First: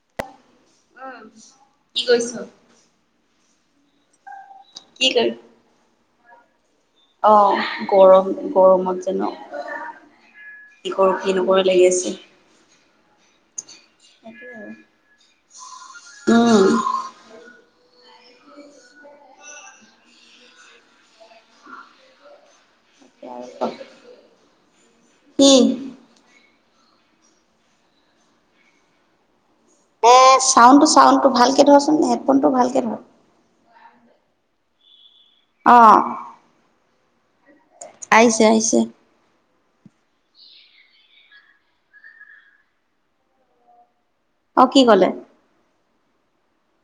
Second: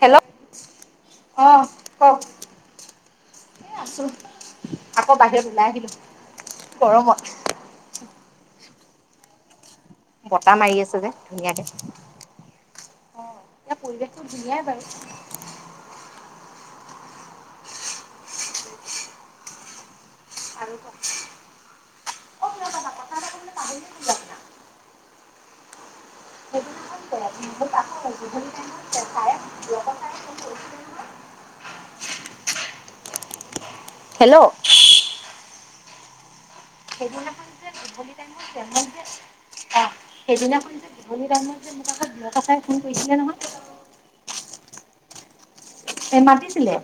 Hello উম অঁ কি কওক কৈছ এ আছো আকৌ বাহিৰত ওলাই আহিলো গৰমত আহ গৰম গৰমত যেনো বতাহ মাৰি আছে যে ধুনীয়াকে আছে। অ ইয়াৰ পৰিৱেশটো ধুনীয়াই বাৰু উম আৰু শুনা কথা কথা এটা কবলৈ পাহৰিয়ে গলো আপোনাক উম [unintelligible] চাউনটো কৰিছিলে চাউনটো ভালকে ধৰচোন হেডফোনটো ভালকে ধৰ হেল্ল' অ [unintelligible] আহিছে যে আহিছে মোক যে অ সেইদিনাখন যে বিভনী ডাঙৰ যে মোৰ কাষত বিয়ৰত আছোই ফোন কৰিছিলে নহয় অ কি কলে এ মাতিছিলে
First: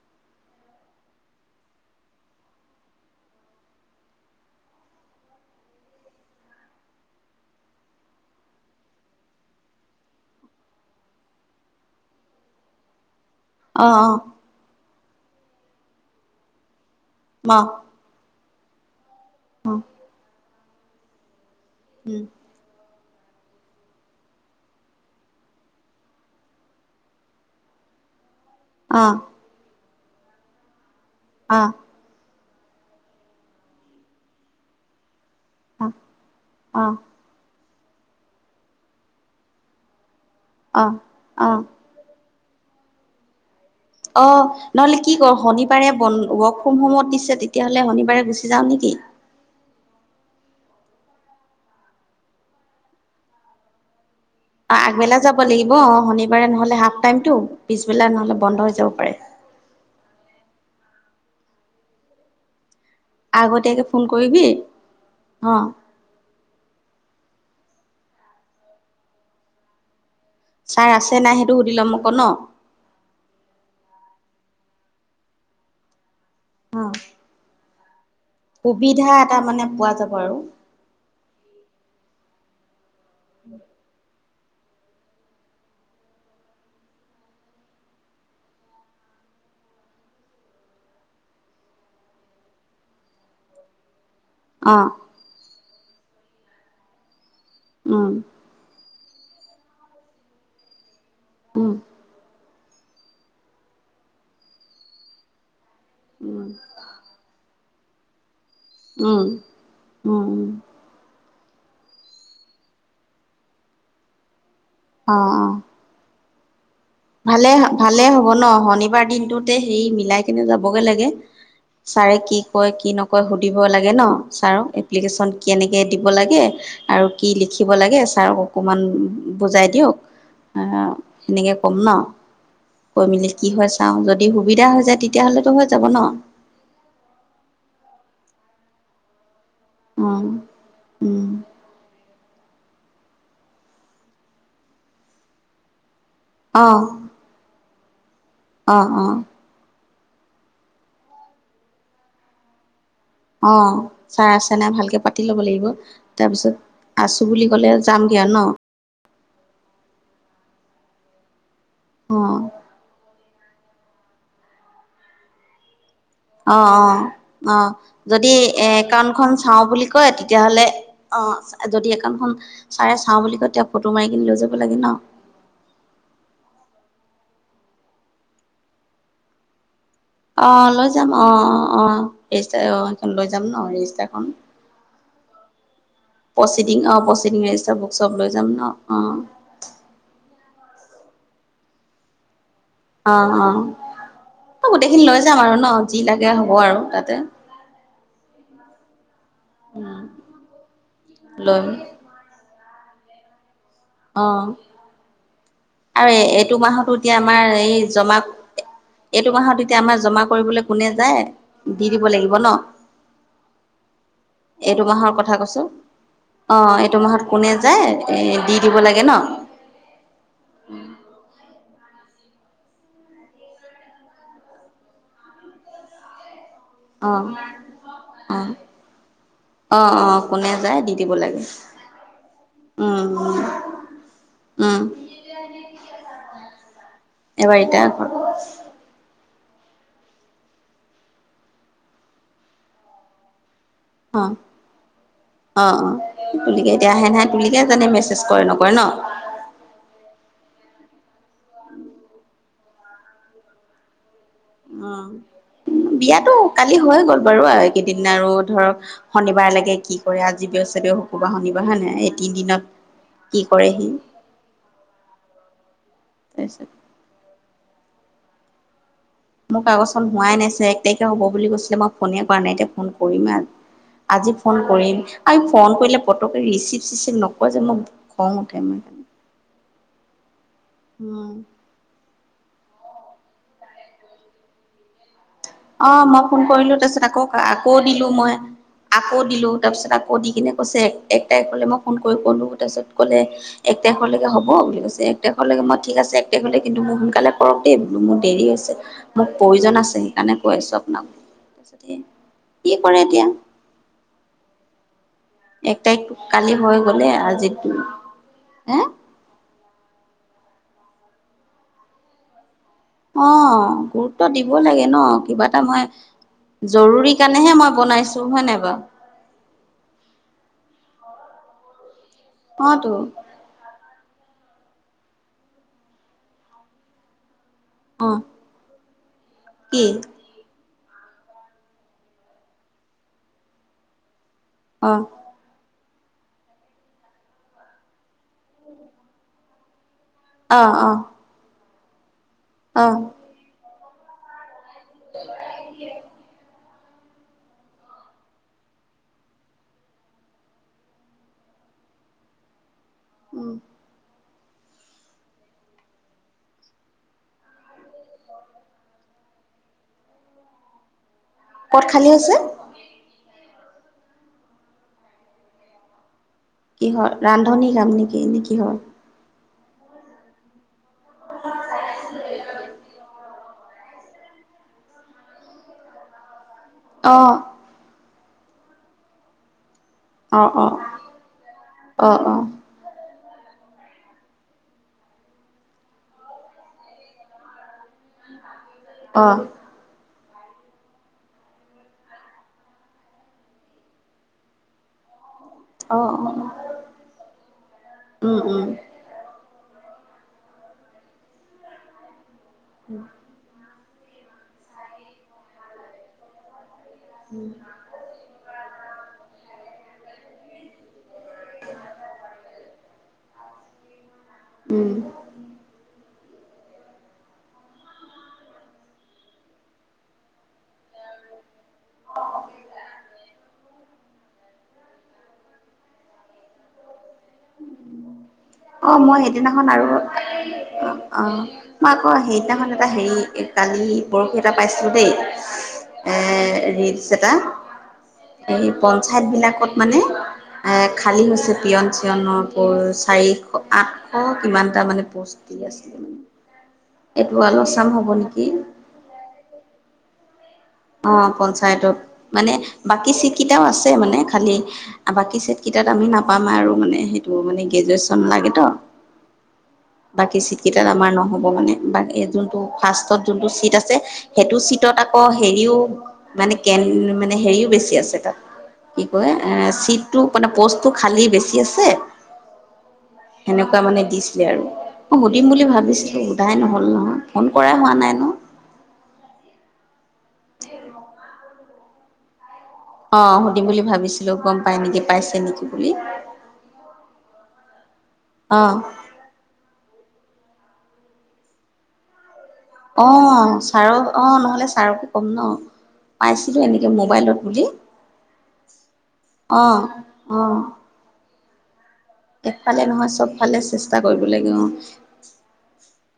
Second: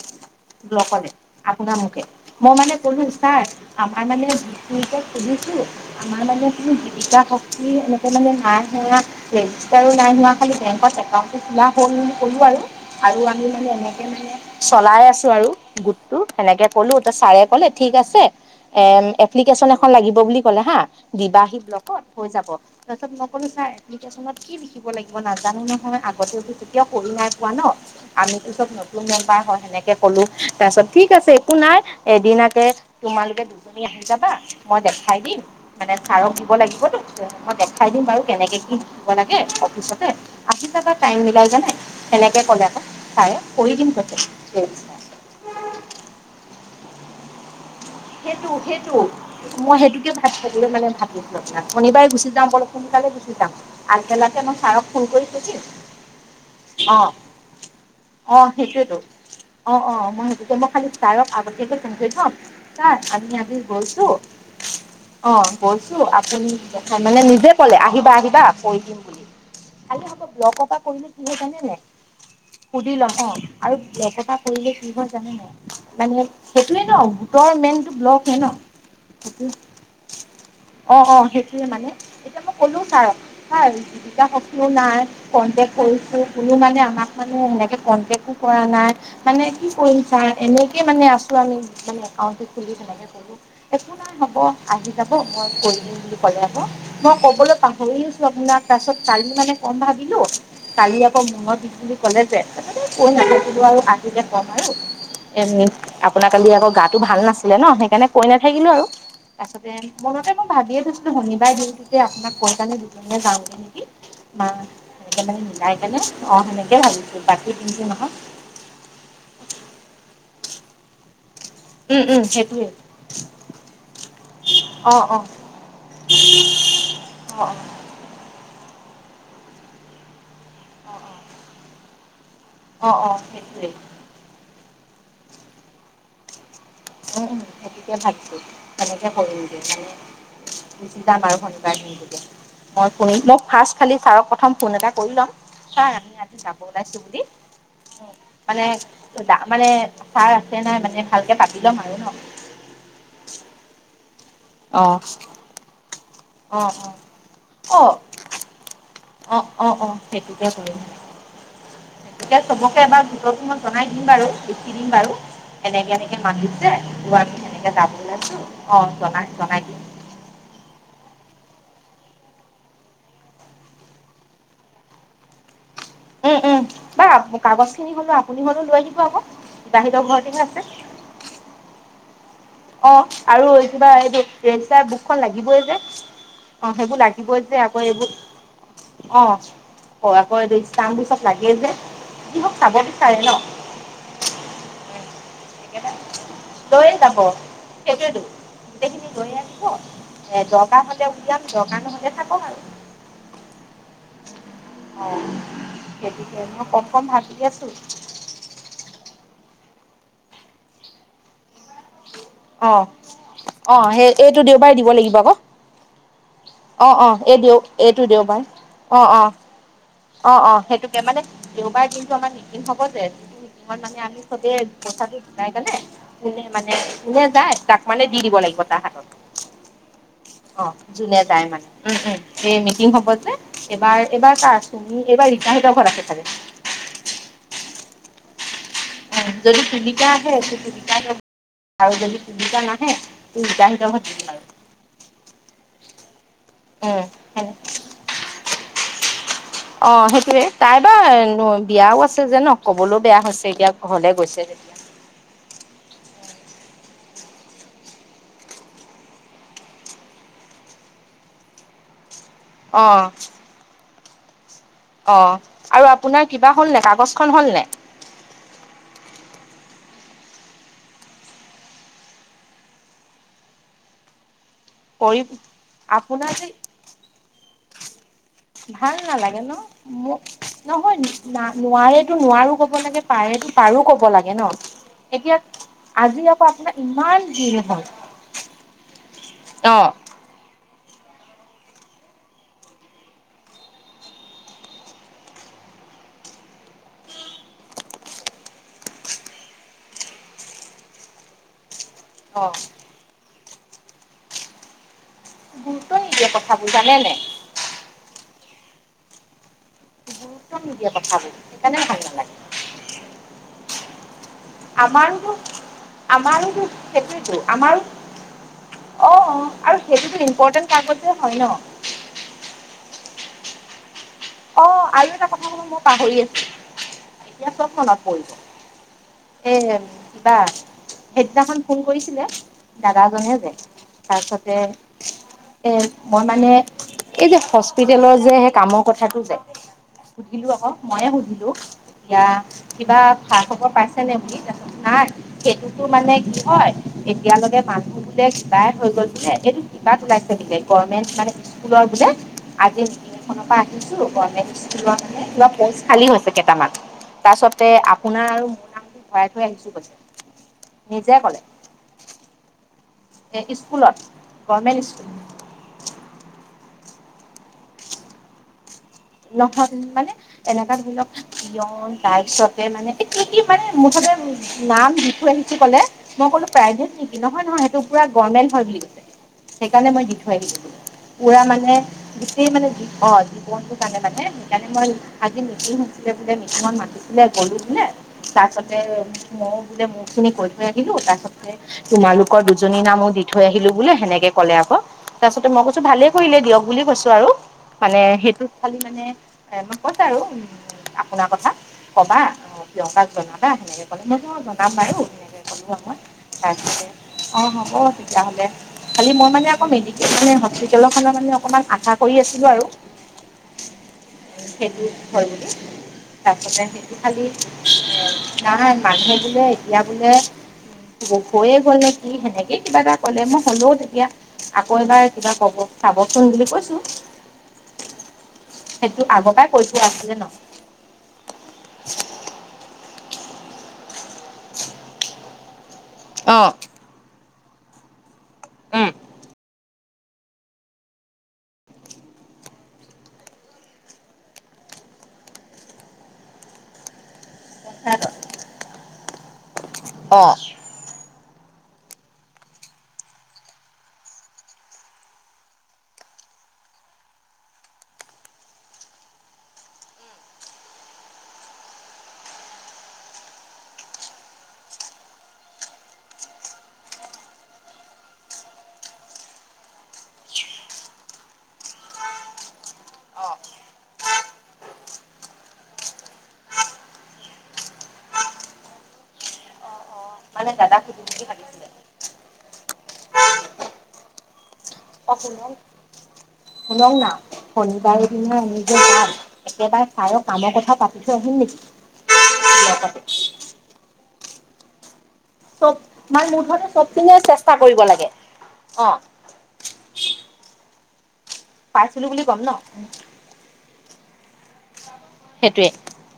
আপোনাৰ মোকে মই মানে কলো ছাৰ আমাৰ মানে আমাৰ মানে কি জীৱিকা শক্তি এনেকে মানে নাই হোৱা ৰেজষ্টাৰো নাই হোৱা বে এ খ হলো আৰু অ' অ' চলাই আছো আৰু গোটটো সেনেকে ক'লো ত' ছাৰে অ' ক'লে ঠিক আছে এম এপ্লিকেশচন এখন লাগিব বুলি ক'লে হা দিবাহি লগত হৈ যাব তাৰপাছত মই ক'লো ছাৰ এ্পলিকেশ্যনত কি লিখিব লাগিব নাজানো নহয় আগতেও যেো কেতিয়াও কৰি নাই পোৱা ন আমিতো চব নতুন মেম্বাৰ হয় সেনেকে কলো তাৰ পিছত ঠিক অ' অ' আছেোোনাৰ এদিন তোমালোকে দুজনী আহি যাবা মই দেখাই দিম অ' মানে ছাৰক দিব অ' লাগিবতো মই দেখাই দিম বাৰু কেনেকে কি দিব লাগে অফিচতে আহি যাবা টাইম মিলাই অ' অ' জানাই তেনেকে ক'লে আকৌ চাই অ নহলে কি কৰ শনিবাৰে বন ৱৰ্ক ফ্ৰম হোমত দিছে তেতিয়া'লে সেইটো সেইটো মই সেইটোকে থাকিবলৈ মানে ভাবিছো আপোনাৰ শনিবাৰে গুচি যাওঁ বলপ সোনকালে গুচি যাওঁ পেলাকে মই ছাৰক ফোন আগবেলা কৰিছো যাব কি লাগিব অ শনিবাৰে নহ'লে হাফ অ টাইমটো পিছবেলা নহ'লে অ বন্ধ হৈ যাব সেইটোয়েতো পাৰে। অ অ মই সেইটোছো মই খালি ছাৰক আগতীয়াকৈ ফোন থৈ থম আমি আমি আগতীয়াকে ফোন গৈছো কৰিবি অ গৈছো আপুনি দেখ মানে নিজ যে কলে আহিবা আহিবা কৈ দিম বুলি লগ পপ ছাৰ কৰিলে আছে কি নাই হয় সেইটো জানে সুধি নে ল'ম আকৌ ন। সুধি লম অ আৰু এক এটা কৰিলে ফব জানে নাই মানে অ সেইটোয়ে ন গোটৰ মেইনটো ব্লক ন সুবিধা এটা সেই মানে পোৱা যাব আৰু অ', অ', সেইটোৱে মানে এতিয়া মই কলোও ছাৰক হয় এ সকলো নাই কনটেক্ট কৰিছো কোনো মানে আমাক মানে এনেকে কন্টেকো কৰা নাই মানে কি কৰিম ছা এনেকে মানে আছো আমি মানে একা খুলি তেনেকে কৰো একো নাই হ'ব অ আহি যাব মই কৰি দিম বুলি মই কবলৈ পাহৰি উম আছো আপোনাক তাৰছত কালি মানে কম ভাবিলো কালি আপুনি মনৰ দিশ উম বুলি ক'লে যে কো আৰু আ যে ক'ম আৰু এনেই আপোনাক উম কালি আকৌ গাত নাছিলে ন সেইকাৰণে কৈ নাথাকিলো আৰু উম তাৰপছতে উম মনতে মই উম ভাবিয়ে থৈছিলো ভন সলাই দিওঁটো যে আপোনাক কৈ কেনে দুজনীয়া যাওঁগৈ নেকি মা অ সেনেকৈ মে অ মিলাই কেনে আধুনিক ভালে, ভালে হ'ব ন শনিবাৰ দিনটোতে সেই মিলাই কেনে যাবগে লাগে উম ছাৰে উম কি সেইটোৱে কয় কি নকয় সুধিব লাগে ন ছাৰক অ অ এপ্লিকেশ্যন কেনেকৈ দিব লাগে আৰু কি অ লিখিব লাগে ছাৰক অকণমান বুজাই দিয়ক সেনেকৈ ক'ম ন অ অ কৈ অ মেলি কি সেইটোৱে হয় চাওঁ যদি সুবিধা হৈ যায় তেতিয়াহ'লেতো হৈ যাব ন উম সতিকে ভাবছো তেনেকে অঁ গুচি যাম আৰু শনিবাই দিনয়া মই শুনিম মই ফাৰ্ষ্ট খালি ছাৰক প্ৰথম ফোন এটা কৰি ল'ম ছাৰ সহ যাব অঁ ওলাইছো বুলি মানে অঁ অঁ মানে ভাৰ আছে নাই মানে ভালকে পাতি ল'ম আৰু ন অ', চাহ আছে নাই অ', ভালকে পাতি ল'ব লাগিব তাৰপিছত অ', আছোঁ বুলি ক'লে অ', যামগৈ ন অ', অ', অ', সেইটোকে কৰিম সেইটো অঁ চবকে এবাৰ ত তই জনাই দিম বাৰু লিখি দিম বাৰু এনেকে অ', মাতিছে অ', ত' আমি সেনেকে অ', যাব যদি ওলাইছো এ অ', জনাই একাউণ্টখন জনাই চাওঁ দিম। বুলি কয় তেতিয়াহ'লে অ', যদি একাণ্খন চাৰে চাওঁ বুলি কয় তেওঁ ফটো মাৰি কিনি লৈ যাব লাগে ন উম, উম বাাৰ কাগজ খিনি হলেও আপুনি হলেও লৈ দিব আকৌ বাহিৰৰ ঘৰতেহে অ', আছে লৈ যাম অ', অ', অ', ৰেজিষ্টাৰ অ', সেইখন লৈ যাম আৰু ন কিবা এইটো ৰেজিষ্টাৰখন ৰোৰ বুকখন লাগিবই যে অ', প্ৰচিডিং অ সেইবোৰ প্ৰচিডিং লাগিবই যে ৰেজিষ্টাৰ আকৌ বুক এইবোৰ চব লৈ যাম ন অ', অ', আকৌ এই পিছত লাগে যে ত মোক চাব অ অ বিচাৰে ন অ গোটেইখিনি লৈ যাম আৰু ন একেবাৰে যি লাগে হ'ব আৰু তাতে সেইটো তো লৈ আহিব উম এ দৰকাৰ হলে উলিয়াম লৈ দৰকাৰ নহলে থাক আৰু অ অ', আৰু সেইটোকে এইটো মই কম মাহতো কম এতিয়া আমাৰ ভাবি আছো এই জমা মাহততিয়া আমাৰ জমা কৰিবলৈ কোনে যায় দিব লাগিব ন আহ, আহ, সেই এইটো দেওবাৰে দিব মাহৰ লাগিব আক কথা কৈছো অ', এইটো অ', মাহত এই কোনে দিউ যায় এইটো এ দিওঁ বাৰ দি দিব লাগে অ', ন অ', অ', অ', সেইটোকে মানে দেওবাৰ দিনটো আমাৰ নিন হব যে তই মানে আমি চবে কথাটো ঘকাই কোনে কোনে মানে অ নে যায় তাক মানে দি দিব অ লাগিব তাৰ হাতত অ অ কোনে অ, যায় দি ' দিব যোনে লাগে যায় মানে উম উম স মিটিং উম হব যে এইবাৰ এইবাৰ উম শুনি এইবাৰ ইবাহিত ঘৰাখে থাকে এইবাৰটা আ যদি চিলিকা আহে চিকাই ল আৰু যদি চিলিকা নাহে টাই অ' অ' অ' গতিকে, এতিয়া আহে নাহে উম তুলিকে জানে মেছেজ কৰে নকৰে ন। অ' সেইটোৱে তাই বাৰ বিয়াও আছে যে ন কবলৈও বেয়া হৈছে। এতিয়া ঘৰলে গৈছে। যেতিয়া উম বিয়াতো কালি হৈ গ'ল বাৰু আৰু এইকেইদিন আৰু ধৰক শনিবাৰ লাগে কি কৰে আজি বৃহ চাগে শুকো বাৰ শনিবাৰ হয় নাই এই তিন দিনত অ' কি কৰে সি অ' আৰু আপোনাৰ কিবা তাৰপিছত হ'ল নে কাগজ খন হ'ল নে? মোৰ কাগজখন হোৱাই নাইছে এক তাৰিখে হ'ব বুলি কৈছিলে। মই ফোনে কৰা নাই এতিয়া ফোন কৰিম আৰু আজি ফোন কৰিম কৰি আমি ফোন কৰিলে আপোনাৰ পতকে যে ৰিচিভ চিচিভ নকয় যে মই ভাল নালাগে ন মোক নহয় উম। না নোৱাৰে। নোৱাৰো ক'ব লাগে পাৰেতে পাৰোঁ ক'ব লাগে ন। এতিয়া অ' আজি মই ফোন আকৌ আপোনাৰ কৰিলোঁ। তাৰপিছত ইমান আকৌ ভিৰ আকৌ হ'ল দিলোঁ মই। আকৌ দিলোঁ অ তাৰপিছত আকৌ দি কিনে কৈছে। এক তাৰিখলৈ মই ফোন কৰি কলো এক তাৰিখলৈ মই ফোন কৰিম কৰিম বোলোঁ। তাৰপিছত ক'লে এক তাৰিখলৈকে হ'ব বুলি কৈছে এক তাৰিখলৈকে মই ঠিক আছে। যেনকে হ'লে কিন্তু মোৰ সোনকালে কৰক দেই মোৰ দেৰি হৈছে মোক প্ৰয়োজন আছে। সেইকাৰণে কৈ আছোঁ আপোনাক, অ কি কৰে এতিয়া। এক গুৰুত্ব তাৰিখ নিদিয়ে কালি কথাবোৰ হৈ জানে গ'লে নাই আজি এহ গুৰুত্ব নিদিয়ে কথাবোৰ সেইকাৰণে ভাল নালাগে। তোৰ দিব লাগে ন আমাৰোতো কিবা এটা মই আমাৰোতো জৰুৰী সেইটোৱেতো কাৰণেহে মই আমাৰো বনাইছোঁ হয় নাই বাৰু অ' আৰু সেইটোতো ইম্পৰ্টেণ্ট কামতে হয় ন। অহ'টো অ', আৰু এটা কথা ক'ব মই পাহৰি আছোঁ, এতিয়া চব মনত অ' পৰিব। এ, কি কিবা সেইদিনাখন ফোন কৰিছিলে দাদাজনে যে, তাৰপিছত যে, অ' এই মই মানে এই যে, হস্পিতেলৰ যে, সেই কামৰ কথাটো যে, সুধিলোঁ আকৌ অ' অ' মইয়ে সুধিলোঁ, ইয়া কিবা অ' খা, খবৰ পাই [unintelligible] নাই সেইটোতো মানে কি হয়। এতিয়ালৈকে মানুহ বোলে [unintelligible] হৈ গৈছিলে এইটো কিবাত ওলাইছে বোলে গভমেণ্ট মানে ইস্কুলত যে, উম। আজিখনৰ [unintelligible] গভমেণ্ট ইস্কুলত মানে কিবা পষ্ট খালী হৈছে কেইটামান, তাৰছতে আপোনাৰ আৰু মোৰ নাম ভৰাই থৈ আহিছোঁ কৈছে, নিজে ক'লে। ক'ত খালী আছে? এ ইস্কুলত, গভমেণ্ট ইস্কুল। কিহৰ ৰান্ধনী কাম নেকি? নে কিহৰ? নহয়, মানে এনেকা ধৰি লওঁক পিয়ন তাৰপিছত মানে এ' কি, কি মানে মুঠতে নাম দি থৈ আহিছোঁ ক'লে, মই ক'লো প্ৰায়ভেট নেকি? অ' নহয়, নহয় সেইটো পুৰা গৰমেন্ট হয়, বুলি কৈছে। সেইকাৰণে মই দি থৈ অ' আহিলো অ' বোলে পুৰা মানে অ' অ' গোটেই মানে জী অ', জীৱনটো কাৰণে মানে সেইকাৰণে মই আজি মিটিং হৈছিলে বোলে, মিটিঙত মাতিছিলে গ'লো বোলে, তাৰ পাছত অ' [unintelligible] অ' ময়ো বোলে মো খিনি কৈ থৈ আহিলোঁ, তাৰপাছতে তোমালোকৰ দুজনীৰ নামো দি থৈ আহিলোঁ বোলে, সেনেকে ক'লে আকৌ। তাৰপাছতে মই কৈছোঁ, ভালে অ' কৰিলে দিয়ক বুলি কৈছোঁ আৰু মানে উম সেইটোত উম খালী মানে এ কৈছে আৰু আপোনাৰ কথা, ক'বা প্ৰিয়ংকাক জনাবা সেনেকে। ক'লে মইছো অ' জনাম বাৰু ধুনীয়াকৈ ক'লো আহ মই তাৰপিছতে অ' হ'ব তেতিয়াহ'লে খালি মই মানে আকৌ মেডিকেলহে হ'ব। মেডিকেল খনৰ মানে অকমান আশা কৰি আছিলোঁ আৰু সেইটো উম হয় বোলে। তাৰপাছতে সেই খালি এ নাই মানুহে বোলে এতিয়া বোলে হৈয়ে গ'লে নেকি কি সেনেকেই কিবা এটা ক'লে, মই হ'লেও তেতিয়া আকৌ এবাৰ কিবা ক'ব চাবচোন বুলি কৈছোঁ। অ' সেইটো মই আগৰ পৰাই কৈ হেইদিনাখন আৰু থোৱা আছিলে ন অ' অ' মই আকৌ হেইদিনাখন এটা হেৰি কালি বৰশী এটা পাইছিলো দেই, এ অ' ৰিলছ এটা। এই পঞ্চায়ত বিলাকত মানে এ খালী হৈছে পিয়ন চিয়নৰ প'চাৰি আঠশ কিমানটা মানে পষ্টি আছিলে। এইটো আলু চাম হ'ব নেকি? অ', অ, পঞ্চায়ত। মানে বাকী চিট কিটাও আছে মানে, খালী বাকী চিট কিটাত আউ আমি নাপাম আৰু মানে সেইটো মানে গ্ৰেজুৱেচন লাগে তো। [inaudible] বাকী চিট কেইটাত আমাৰ নহ'ব মানে। বাকী যোনটো ফাষ্টত যোনটো চিট আছে, সেইটো চিট তত আকৌ হেৰিও মানে কেন মানে হেৰিও বেছি আছে তাত। কি কয় এ চিটটো প'নে প'ষ্টটো খালী বেছি আছে। অঁ হেনেকুৱা মানে দিছিলে আৰু ম সুদিম বুলি ভাবিছিলো, সোধাই নহল নহয়। ফোন কৰাই হোৱা নাই ন? অ-অ। [inaudible] অ, সুদিম বুলি ভাবিছিলো, গম পাই নেকি? পাইছে নেকি বুলি শুনকনা শনিবাৰৰ দিনা আমি অঁ যে যাম, একেবাৰে তায়ক কামৰ কথা পাতি থৈ আহিম নেকি? লগতে অ, চাৰক অ'নহলে চাৰকো কম ন? চব মানে মোৰ পাইছিলো ধৰণে এনেকে চবপিনে মোবাইলত চেষ্টা বুলি। কৰিব লাগে অ অ-অ। পাইছিলো বুলি ক'ম ন এফালে নহয়, চব ফালে চেষ্টা কৰিব লাগে অ, সেইটোৱে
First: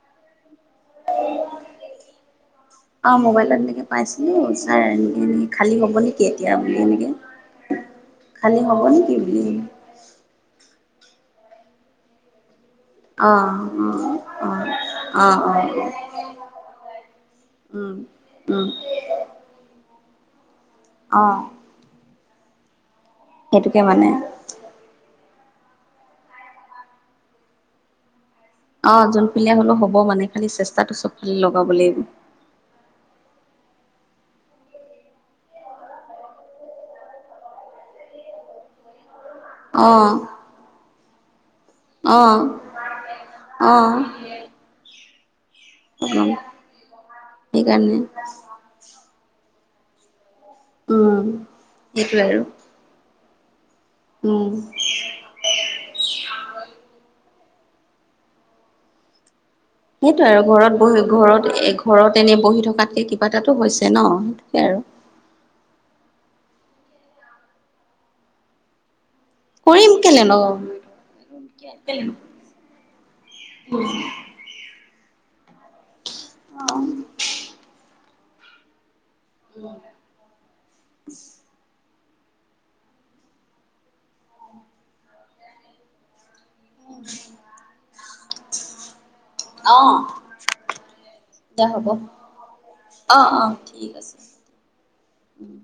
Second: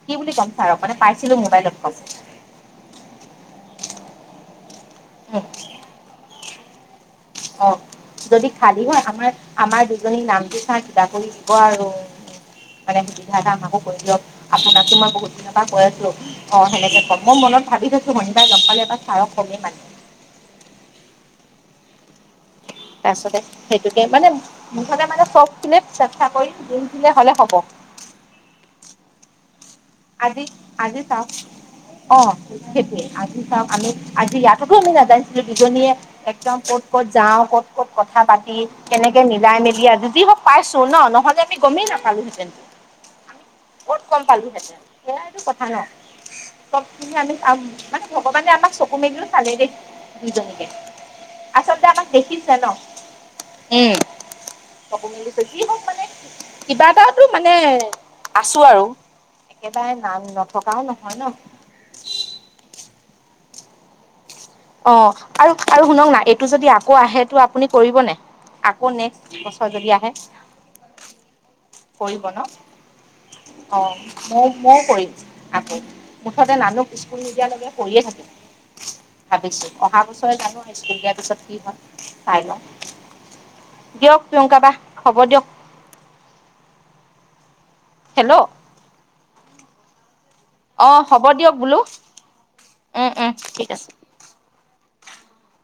কি বুলি ক'ম ছাৰক মানে পাইছিলো মোবাইল ক'ম। অ, মোবাইলত এনেকে পাইছিলো ছাৰ, এ উম এনে খালী হ'ব নেকি? এতিয়া বুলি এনেকে অ, যদি হ'ব খালী হয়, নেকি আমাৰ বুলি আমাৰ দুজনী নামটো চাৰ [unintelligible] আৰু মানে অ সুবিধা এটা আমাকো কৰি দিয়ক। অ আপোনাকো টো মই অ অ বহুত অ দিনৰ পৰা কৈ আছিলো অ, সেনেকে কম। মনত ভাবি উম থৈছো মই এইবাৰ লগ উম পালে এইবাৰ চাৰ কমেই মানে। অ', তাৰপিছতে সেইটোকে মানে মুঠতে মানে চেষ্টা কৰি দি দিলে হলে হ'ব। অ, যোন পিলে হব মানে আজি খালি - চেষ্টাটো আজি চাও চবফালে লগাব লাগিব অ, সেইটোয়ে আজি আমি আজি ইয়াততো আমি নাাজাইছিলো দুজনীয়ে একদম ক'ত - ক'ত যাও ক'ত - ক'ত কথা পা কেনেকে মিলাই মেলি অ আৰু যদি পাইছো ন - ন আমি গমেই নাপালো অ হেতেনো আমি অ ক'ত গম পালোহেতেন? কথা নাই চবি আমি সেইকাৰণে মানে ভগৱানে আমাক চকু মেলিলো চালেই দেই দুজনীকে উম আচলতে আমাক সেইটোৱে আৰু দেখিছে ন? উম, উম কব মেলিছে যি হওক মানে কিবা এটা টো মানে আছো আৰু। একেবাৰে নাম সেইটো আৰু ঘৰত নথকাও বহি নহয় ন ঘৰত এ ঘৰত এনে বহি থকাতকে কিবা এটাতো হৈছে ন? আৰু অ, আৰু আৰু শুনক না এইটো যদি আকৌ আহেটো আপুনি কৰিব ন আকৌ নেক কৰিম [unintelligible] আহে। কেলে ন কৰিব ন অ, মও কৰিম। আকৌ মুঠতে নানুক স্কুল নিদিয়ালৈকে কৰিএ থাকে। ভাবিছো অহা বছৰে জানো স্কুল দিয়াৰ পিছত কি হয়। চাই লও দিয়ক প্ৰিয়ংকা বা হব দিয়ক। উম, হেল্ল', অহ, অ হ'ব দিয়ক দিয়া বোলো হ'ব অ অ ঠিক আছে। উম,